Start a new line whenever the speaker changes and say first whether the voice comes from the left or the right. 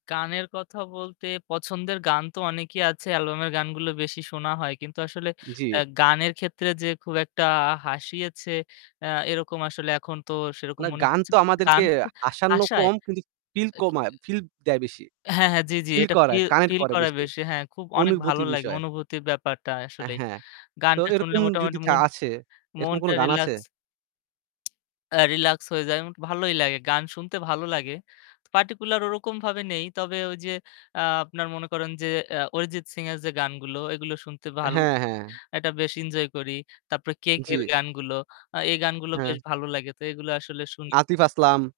left: গানের কথা বলতে, পছন্দের গান তো অনেকই আছে। অ্যালবাম-এর গানগুলো বেশি শোনা হয়। কিন্তু আসলে অ্যা
right: জি।
left: গানের ক্ষেত্রে যে খুব একটা হাসিয়েছে, অ্যা এরকম আসলে এখন তো সেরকম
right: না,
left: মনে
right: গান তো
left: পড়ছেনা
right: আমাদেরকে
left: গান হচ্ছে
right: হাসানো
left: হাসায়
right: কম, কিন্তু ফিল
left: আ কী
right: কমায়
left: আ
right: ফিল দেয় বেশি।
left: হ্যাঁ, হ্যাঁ। জি, জি।
right: ফিল
left: এটা ফি
right: করায়, কানেক্ট
left: ফিল
right: করে
left: করায়
right: বেশি।
left: বেশি। হ্যাঁ, খুব অনেক ভালো
right: অনুভূতি
left: লাগে
right: বিষয়।
left: অনুভূতির ব্যাপারটা
right: অ্যা
left: আসলেই।
right: হ্যাঁ। তো
left: গানটা শুনলে
right: এরকম যদি
left: মোটামুটি
right: থা
left: মন
right: আসে, এরকম কোনো
left: মনটা
right: গান আছে?
left: রিল্যাক্স অ্যা রিল্যাক্স হয়ে যায় এমন কি ভালোই লাগে। গান শুনতে ভালো লাগে। ত পার্টিকুলার ওরকম ভাবে নেই। তবে ওই যে আ আপনার মনে করেন যে অ্যা Arijit Singh-এর যে গানগুলো, এগুলো শুনতে ভালো
right: হ্যাঁ, হ্যাঁ।
left: [unintelligible] এটা বেশ এনজয় করি। তারপরে KK-র
right: জি।
left: গানগুলো, আ এই গানগুলো
right: হ্যাঁ।
left: বেশ ভালো লাগে। তো এগুলা আসলে শুনি।
right: Atif Aslam!